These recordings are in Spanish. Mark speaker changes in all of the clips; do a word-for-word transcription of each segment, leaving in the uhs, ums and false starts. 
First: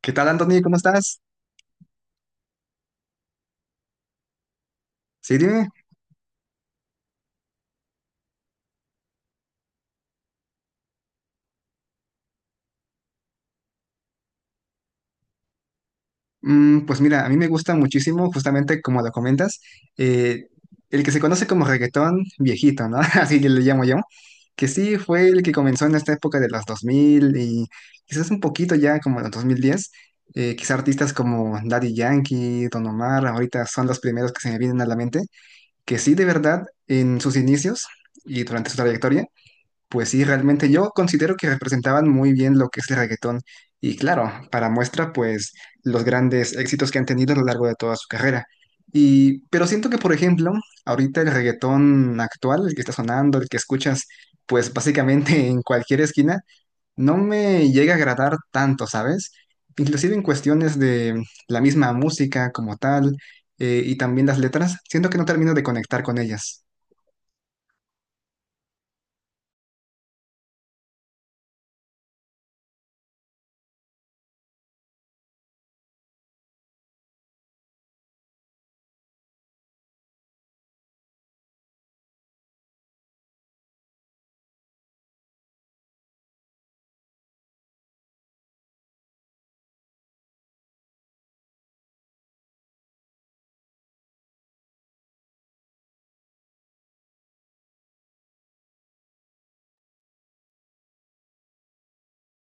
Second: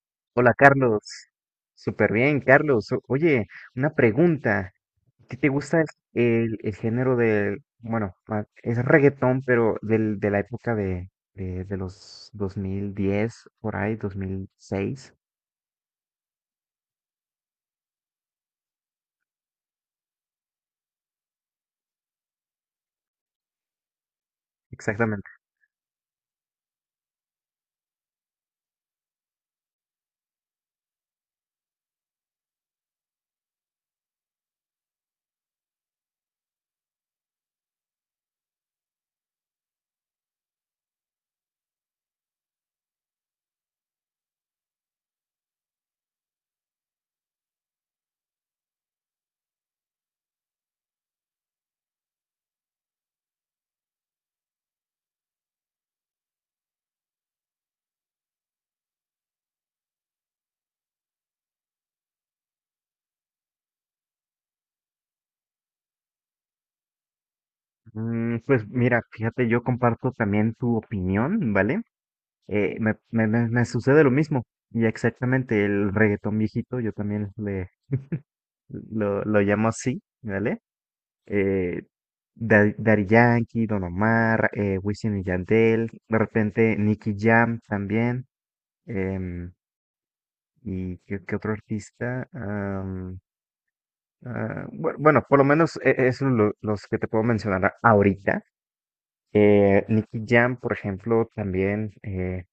Speaker 1: ¿Qué tal,
Speaker 2: Hola
Speaker 1: Anthony? ¿Cómo
Speaker 2: Carlos,
Speaker 1: estás?
Speaker 2: súper bien Carlos. O- Oye, una pregunta, ¿qué
Speaker 1: Sí,
Speaker 2: te
Speaker 1: dime.
Speaker 2: gusta el, el- el género del, bueno, ma- es reggaetón, pero del, de la época de, de, de los dos mil diez por ahí, ¿dos mil seis?
Speaker 1: Mm, pues mira, a mí me gusta muchísimo, justamente como lo comentas, eh, el que se conoce como reggaetón viejito, ¿no? Así le llamo yo, que sí fue
Speaker 2: ¿Exactamente?
Speaker 1: el que comenzó en esta época de los dos mil y quizás un poquito ya como en los dos mil diez. Eh, quizás artistas como Daddy Yankee, Don Omar, ahorita son los primeros que se me vienen a la mente, que sí, de verdad, en sus inicios y durante su trayectoria, pues sí, realmente yo considero que representaban muy bien lo que es el reggaetón. Y claro, para muestra, pues los grandes éxitos que han tenido a lo largo de toda su carrera. Y, pero siento que, por ejemplo, ahorita el reggaetón actual, el que está sonando, el que escuchas, pues básicamente en cualquier esquina, no me llega a agradar tanto, ¿sabes? Inclusive en cuestiones de la misma música como tal, eh, y también las letras, siento que no termino de conectar con ellas.
Speaker 2: Mm, pues mira, fíjate, yo comparto también tu opinión, ¿vale? Eh, me, me, me- me sucede lo mismo, y exactamente el reggaetón viejito, yo también le, lo, lo llamo así, ¿vale? eh, Da- Daddy Yankee, Don Omar, eh, Wisin y Yandel, de repente Nicky Jam también. em, y qué, ¿Qué otro artista? Am, ah, bu- bueno, por lo menos e- es lo- los que te puedo mencionar a- ahorita. Eh, Nicky Jam, por ejemplo, también, eh,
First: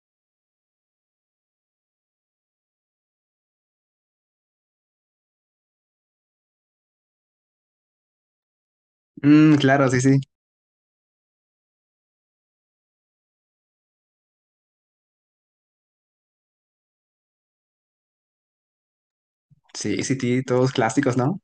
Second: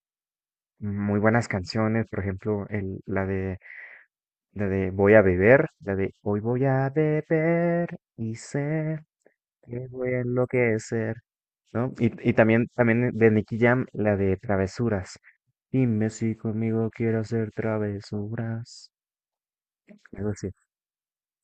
Speaker 2: muy buenas canciones. Por ejemplo, el, la de la de Voy a beber, la de Hoy voy a beber y sé
Speaker 1: Mm,
Speaker 2: me
Speaker 1: claro, sí,
Speaker 2: voy
Speaker 1: sí.
Speaker 2: a enloquecer, ¿no? Y, y también, también de Nicky Jam, la de Travesuras. Dime si conmigo quiero hacer travesuras.
Speaker 1: Sí, sí,
Speaker 2: Algo
Speaker 1: sí,
Speaker 2: así.
Speaker 1: todos clásicos, ¿no?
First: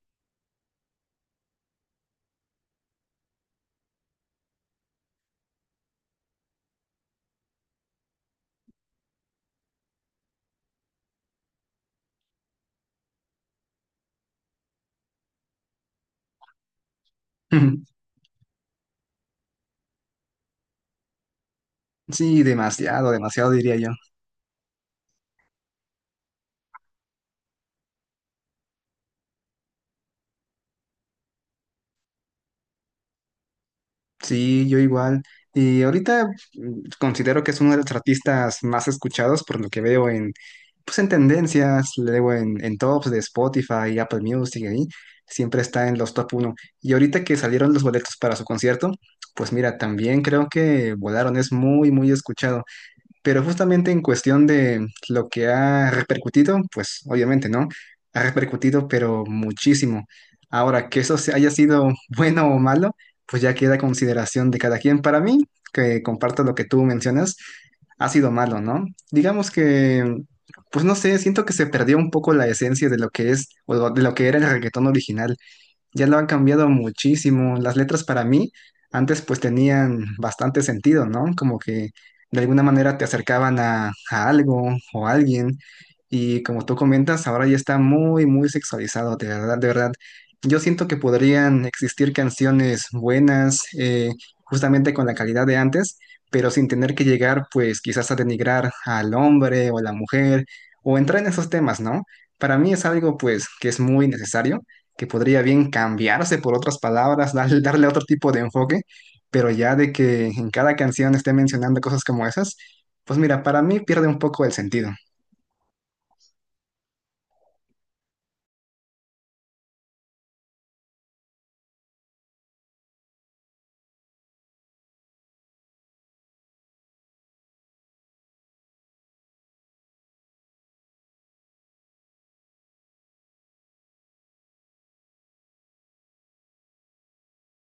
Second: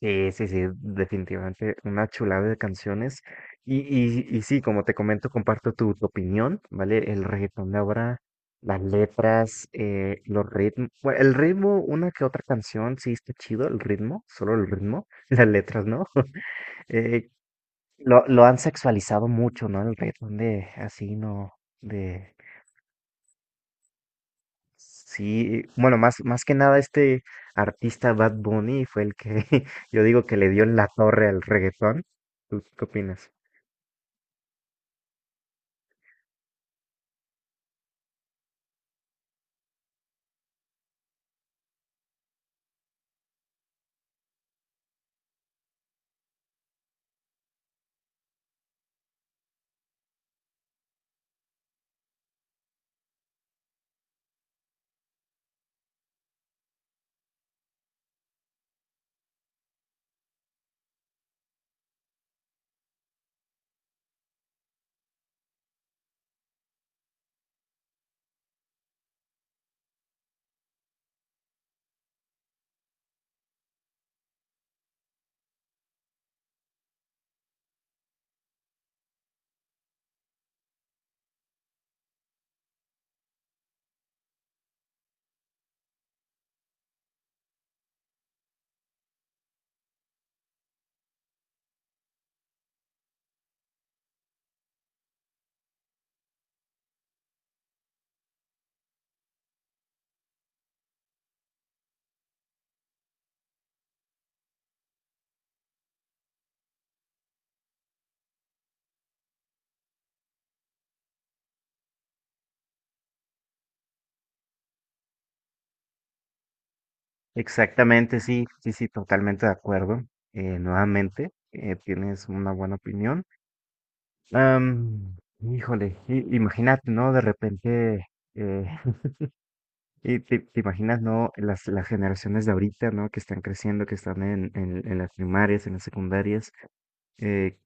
Speaker 2: Sí, sí, sí, definitivamente una chulada de canciones. Y, y, y sí, como te comento, comparto tu, tu opinión, ¿vale? El reggaetón de ahora, las letras, eh, los ritmos. Bueno, el ritmo, una que otra canción, sí está chido, el ritmo, solo el ritmo, las letras, ¿no? Eh,
Speaker 1: Ujú.
Speaker 2: Lo, lo han sexualizado mucho, ¿no? El reggaetón de así, ¿no? De...
Speaker 1: Sí, demasiado, demasiado diría yo.
Speaker 2: Sí, bueno, más, más que nada este artista Bad Bunny fue el que yo digo que le dio en la torre al reggaetón. ¿Tú qué opinas?
Speaker 1: Sí, yo igual. Y ahorita, mm, considero que es uno de los artistas más escuchados por lo que veo en, pues en tendencias, luego en, en tops de Spotify, Apple Music, ahí siempre está en los top uno. Y ahorita que salieron los boletos para su concierto, pues mira, también creo que Volaron es muy, muy escuchado. Pero justamente en cuestión de lo que ha repercutido, pues obviamente, ¿no? Ha repercutido, pero muchísimo. Ahora, que eso se- haya sido bueno o malo, pues ya queda a consideración de cada quien. Para mí, que comparto lo que tú mencionas, ha sido malo, ¿no? Digamos que, pues no sé, siento que se perdió un poco la esencia de lo que es o de lo que era el reggaetón original, ya lo han cambiado muchísimo. Las letras para mí antes pues tenían bastante sentido, ¿no? Como que de alguna manera te acercaban a, a algo o a alguien. Y como tú comentas, ahora ya está muy, muy sexualizado, de verdad, de verdad. Yo siento que podrían existir canciones buenas, eh, justamente con la calidad de antes, pero sin tener que llegar pues quizás a denigrar al hombre o a la mujer o entrar en esos temas, ¿no? Para mí es algo pues que es muy necesario, que podría bien cambiarse por otras palabras, darle, darle otro tipo de enfoque, pero ya de que en cada canción esté mencionando cosas como esas, pues mira, para mí pierde un poco el sentido.
Speaker 2: Exactamente, sí, sí, sí, totalmente de acuerdo. Eh, nuevamente, eh, tienes una buena opinión. Am, híjole, i- imagínate, ¿no? De repente, eh, y te, te imaginas, ¿no? Las, las generaciones de ahorita, ¿no? Que están creciendo, que están en, en, en las primarias, en las secundarias, eh,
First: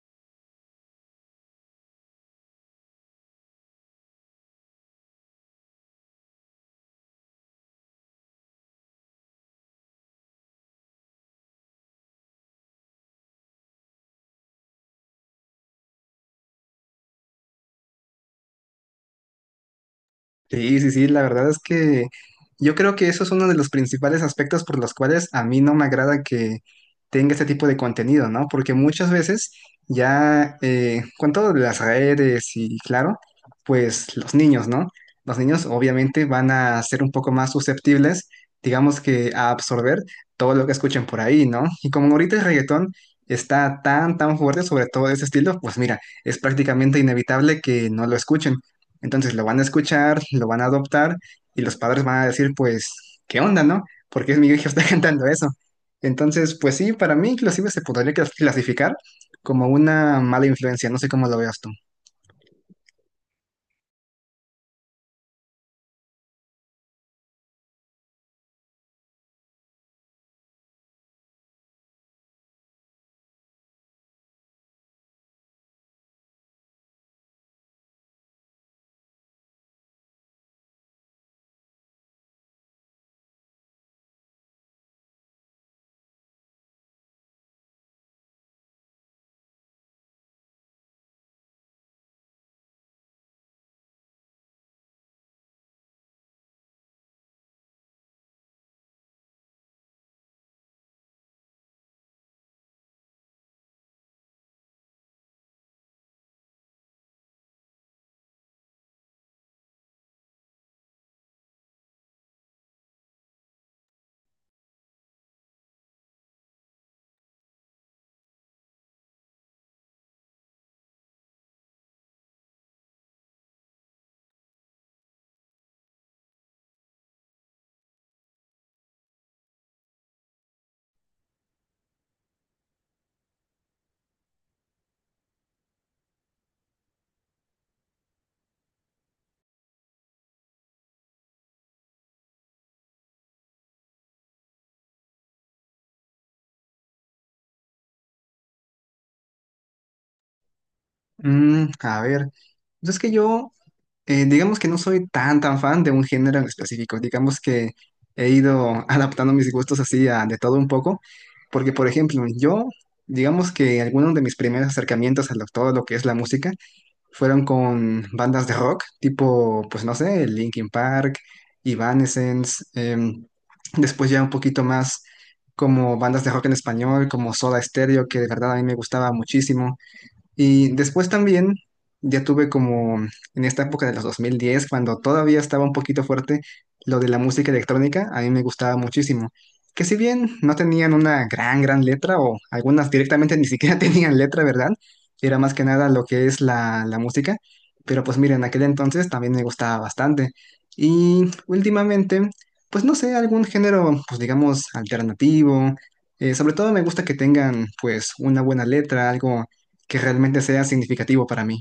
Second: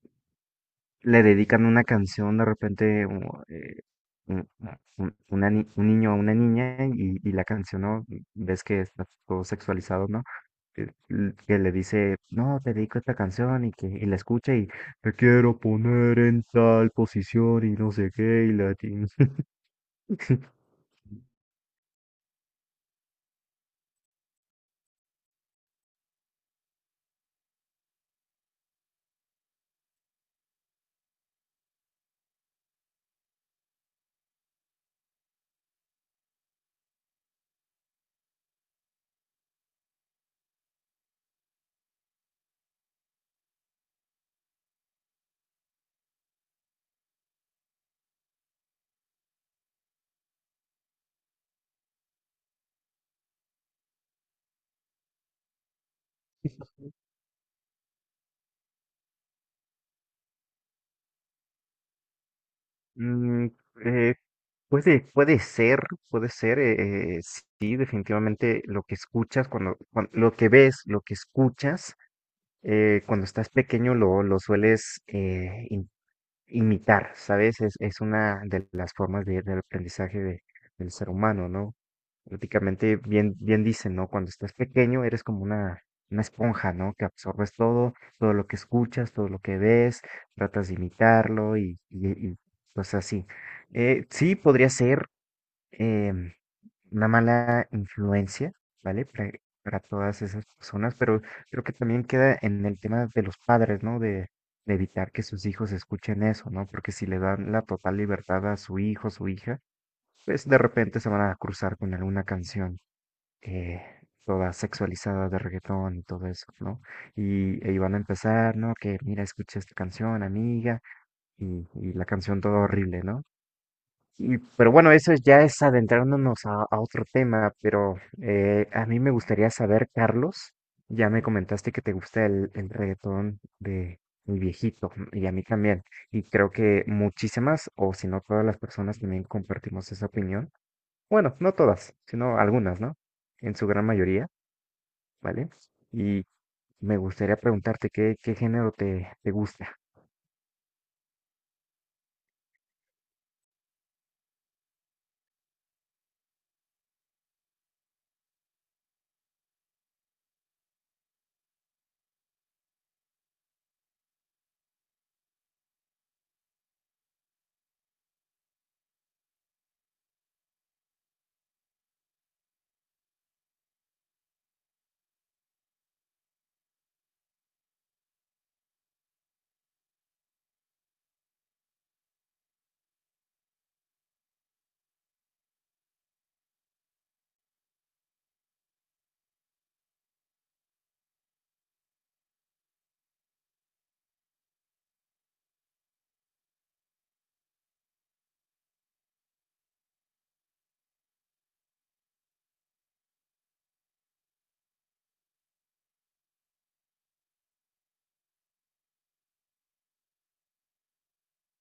Speaker 2: le dedican una canción de repente, o, eh, un, un- una ni- un niño a una niña, y, y la canción, ¿no? Ves que está todo sexualizado, ¿no? Que, que le dice, no, te dedico esta canción, y que y la escucha, y te quiero poner en tal posición y no sé qué y la... ti-
Speaker 1: Sí, sí, sí, la verdad es que yo creo que eso es uno de los principales aspectos por los cuales a mí no me agrada que tenga este tipo de contenido, ¿no? Porque muchas veces ya eh, con todo de las redes y claro, pues los niños, ¿no? Los niños obviamente van a ser un poco más susceptibles, digamos que a absorber todo lo que escuchen por ahí, ¿no? Y como ahorita el reggaetón está tan, tan fuerte sobre todo ese estilo, pues mira, es prácticamente inevitable que no lo escuchen. Entonces lo van a escuchar, lo van a adoptar y los padres van a decir, pues, ¿qué onda, no? Porque es mi hijo está cantando eso. Entonces, pues sí, para mí inclusive se podría clas- clasificar como una mala influencia, no sé cómo lo veas tú.
Speaker 2: Mm, eh, puede, puede ser, puede ser, eh, eh, sí, definitivamente lo que escuchas. Cuando, cuan- lo que ves, lo que escuchas, eh, cuando estás pequeño lo, lo sueles eh, im- imitar, ¿sabes? Es, es una de las formas de- del aprendizaje de- del ser humano, ¿no? Prácticamente bien, bien dicen, ¿no? Cuando estás pequeño eres como una, una esponja, ¿no? Que absorbes todo, todo lo que escuchas, todo lo que ves, tratas de imitarlo y, y, y pues así. Eh, sí, podría ser em, una mala influencia, ¿vale? Para, para todas esas personas, pero creo que también queda en el tema de los padres, ¿no? De, de evitar que sus hijos escuchen eso, ¿no? Porque si le dan la total libertad a su hijo o su hija, pues de repente se van a cruzar con alguna canción eh, toda sexualizada de reggaetón y todo eso, ¿no? Y, y van a empezar, ¿no? Que mira, escucha esta canción, amiga, y, y la canción toda horrible, ¿no? Y, pero bueno, eso ya es adentrándonos a, a otro tema. Pero eh, a mí me gustaría saber, Carlos, ya me comentaste que te gusta el, el reggaetón de mi viejito, mm, y a mí también, y creo que muchísimas, o si no todas las personas también compartimos esa opinión. Bueno, no todas, sino algunas, ¿no? En su gran mayoría, ¿vale? Y me gustaría preguntarte qué, qué género te, te gusta.
Speaker 1: Mm, a ver, pues es que yo, eh, digamos que no soy tan, tan fan de un género en específico, digamos que he ido adaptando mis gustos así a de todo un poco, porque por ejemplo, yo, digamos que algunos de mis primeros acercamientos a lo- todo lo que es la música, fueron con bandas de rock, tipo, pues no sé, Linkin Park, Evanescence, em, después ya un poquito más como bandas de rock en español, como Soda Stereo, que de verdad a mí me gustaba muchísimo. Y después también ya tuve como en esta época de los dos mil diez cuando todavía estaba un poquito fuerte lo de la música electrónica, a mí me gustaba muchísimo. Que si bien no tenían una gran, gran letra o algunas directamente ni siquiera tenían letra, ¿verdad? Era más que nada lo que es la, la música. Pero pues miren, en aquel entonces también me gustaba bastante. Y últimamente, pues no sé, algún género, pues digamos, alternativo. Eh, sobre todo me gusta que tengan pues una buena letra, algo que realmente sea significativo para mí.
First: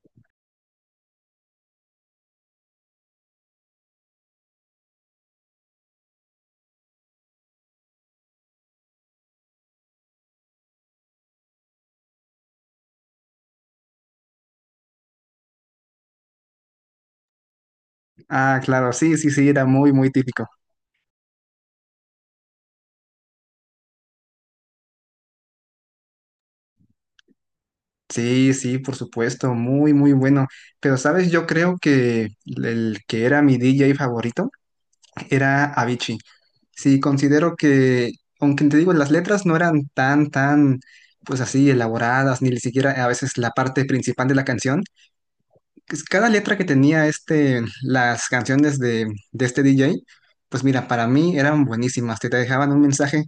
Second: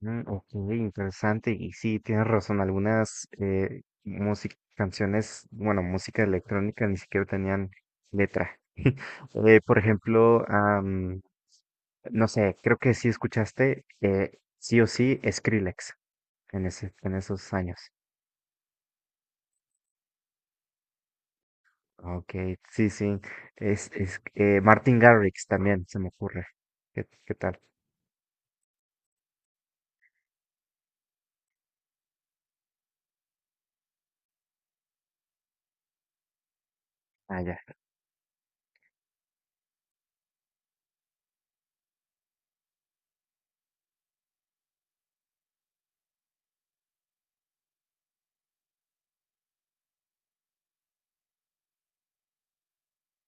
Speaker 2: Mm, ok, interesante. Y sí, tienes razón. Algunas eh, música- canciones, bueno, música electrónica ni siquiera tenían letra. Eh, por ejemplo, am, no sé, creo que sí escuchaste, eh, sí o sí, Skrillex en ese, en esos años.
Speaker 1: Ah, claro, sí, sí, sí, era muy, muy típico.
Speaker 2: Ok, sí, sí. Es, es, eh, Martin Garrix también, se me ocurre. ¿Qué, qué tal?
Speaker 1: Sí, sí, por supuesto, muy, muy bueno. Pero, ¿sabes? Yo creo que el que era mi D J favorito era Avicii. Sí,
Speaker 2: Ah,
Speaker 1: considero
Speaker 2: ya.
Speaker 1: que, aunque te digo, las letras no eran tan, tan, pues así, elaboradas, ni siquiera a veces la parte principal de la canción. Pues, cada letra que tenía este, las canciones de, de este D J, pues mira, para mí eran buenísimas, te te dejaban un mensaje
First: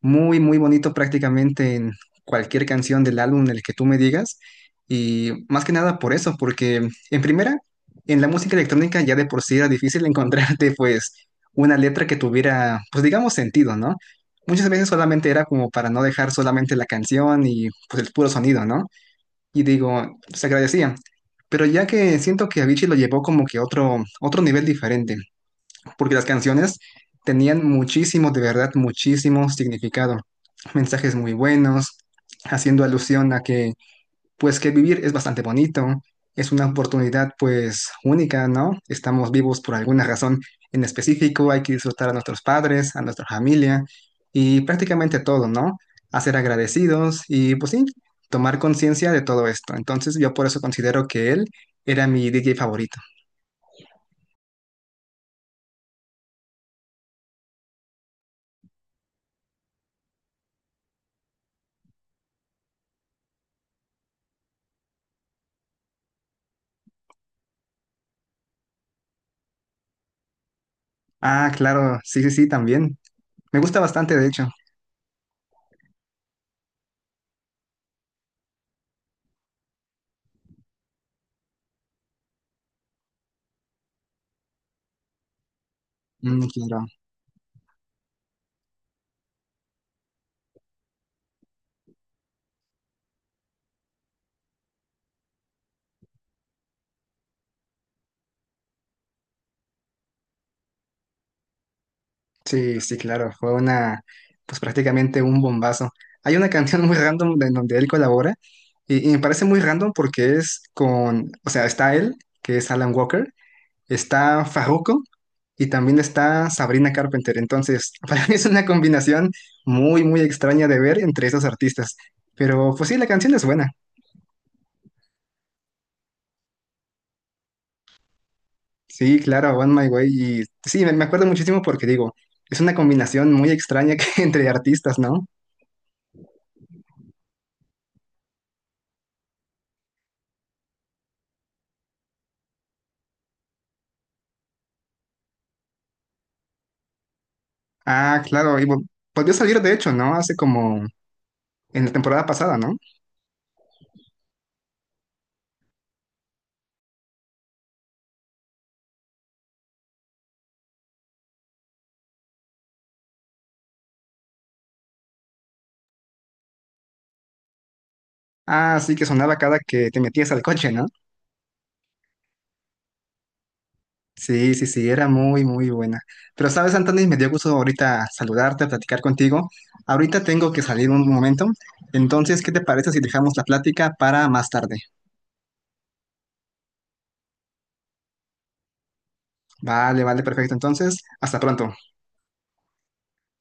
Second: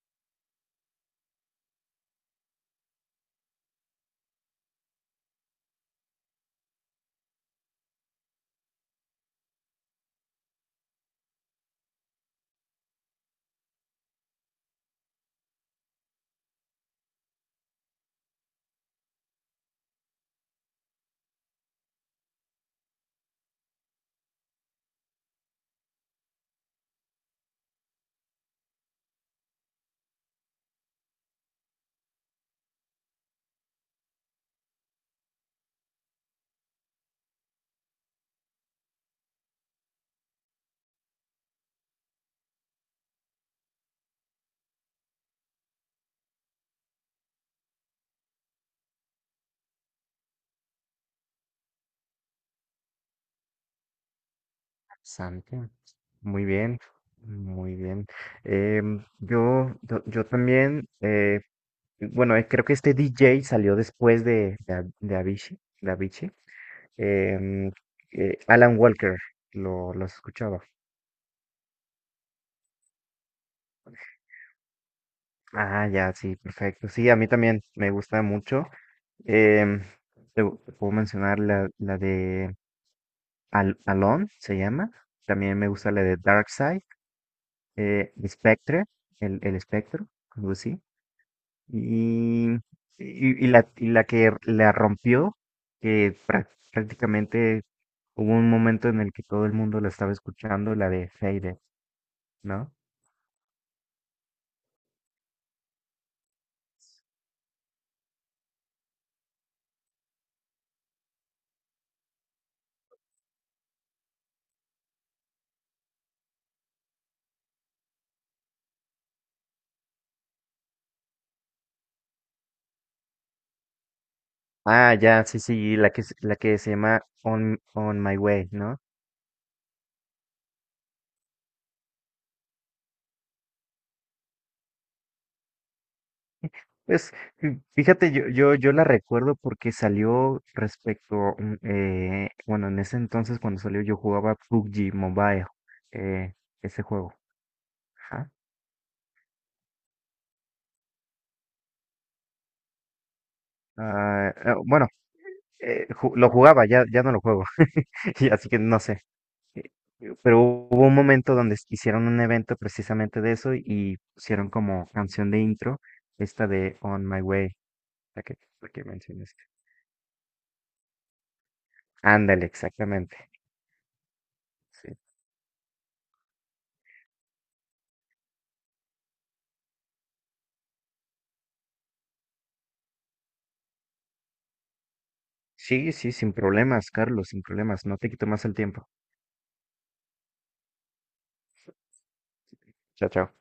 Speaker 1: muy, muy bonito prácticamente en cualquier canción del álbum en el que tú me digas. Y más que nada por eso, porque en primera, en la música electrónica ya de por sí era difícil encontrarte pues una letra que tuviera, pues digamos, sentido, ¿no? Muchas veces solamente era como para no dejar solamente la canción y pues el puro sonido, ¿no? Y digo, se agradecía. Pero ya que siento que Avicii lo llevó como que a otro, otro nivel diferente porque las canciones tenían muchísimo, de verdad, muchísimo significado. Mensajes muy buenos, haciendo alusión a que, pues, que vivir es bastante bonito, es una oportunidad, pues, única, ¿no? Estamos vivos por alguna razón en específico, hay que disfrutar a nuestros padres, a nuestra familia y prácticamente todo, ¿no? A ser agradecidos y, pues, sí, tomar conciencia de todo esto. Entonces, yo por eso considero que él era mi D J favorito.
Speaker 2: Santi, muy bien, muy bien. Em, yo, yo, yo también, eh, bueno, eh, creo que este D J salió después de, de, A- de Avicii, de Avicii. Em, eh, Alan Walker, lo, lo has escuchado.
Speaker 1: Ah, claro, sí, sí, sí, también. Me gusta bastante, de hecho.
Speaker 2: Ah, ya, sí, perfecto. Sí, a mí también me gusta mucho. Em, te, Te puedo mencionar la, la de Al Alone, se llama. También me gusta la de
Speaker 1: Mm,
Speaker 2: Dark Side,
Speaker 1: claro.
Speaker 2: eh, Spectre, el, el espectro, algo así. Y, y, y la, y la que la rompió, que prá- prácticamente hubo un momento en el que todo el mundo la estaba escuchando, la de Faded, ¿no?
Speaker 1: Sí, sí, claro. Fue una, pues prácticamente un bombazo. Hay una canción muy random de- en donde él colabora y, y me parece muy random porque es con, o sea, está él, que es Alan Walker, está Farruko y también está Sabrina Carpenter. Entonces, para mí es una combinación muy, muy extraña de ver entre esos artistas. Pero pues sí, la canción es buena.
Speaker 2: Ah, ya, sí, sí, la que, se- la que se llama On, On My Way, ¿no?
Speaker 1: Sí, claro, One My Way. Y sí, me me acuerdo muchísimo porque digo, es una combinación muy extraña que- entre artistas, ¿no?
Speaker 2: Pues fí- fíjate, yo, yo, yo la recuerdo porque salió respecto, mm, eh, bueno, en ese entonces cuando salió yo jugaba P U B G Mobile, eh, ese juego.
Speaker 1: Ah,
Speaker 2: Ajá.
Speaker 1: claro, y vol- volvió a salir de hecho, ¿no? Hace como en la temporada pasada, ¿no?
Speaker 2: Ah, ah, bueno, eh, ju- lo jugaba, ya, ya no lo juego. Y así que no sé. eh, Pero hubo un momento donde hicieron un evento precisamente de eso y pusieron como canción de intro esta de On My Way, la que, la
Speaker 1: Ah,
Speaker 2: que
Speaker 1: sí, que sonaba
Speaker 2: mencionaste.
Speaker 1: cada que te metías al coche, ¿no?
Speaker 2: Ándale, exactamente.
Speaker 1: Sí, sí, sí,
Speaker 2: Sí.
Speaker 1: era muy, muy buena. Pero sabes, Anthony, me dio gusto ahorita saludarte, platicar contigo. Ahorita tengo que salir un momento. Entonces, ¿qué te parece si dejamos la plática para más tarde?
Speaker 2: Sí, sí, sin problemas, Carlos, sin problemas. No te quito más el tiempo.
Speaker 1: Vale, vale, perfecto. Entonces, hasta pronto.
Speaker 2: Chao, chao.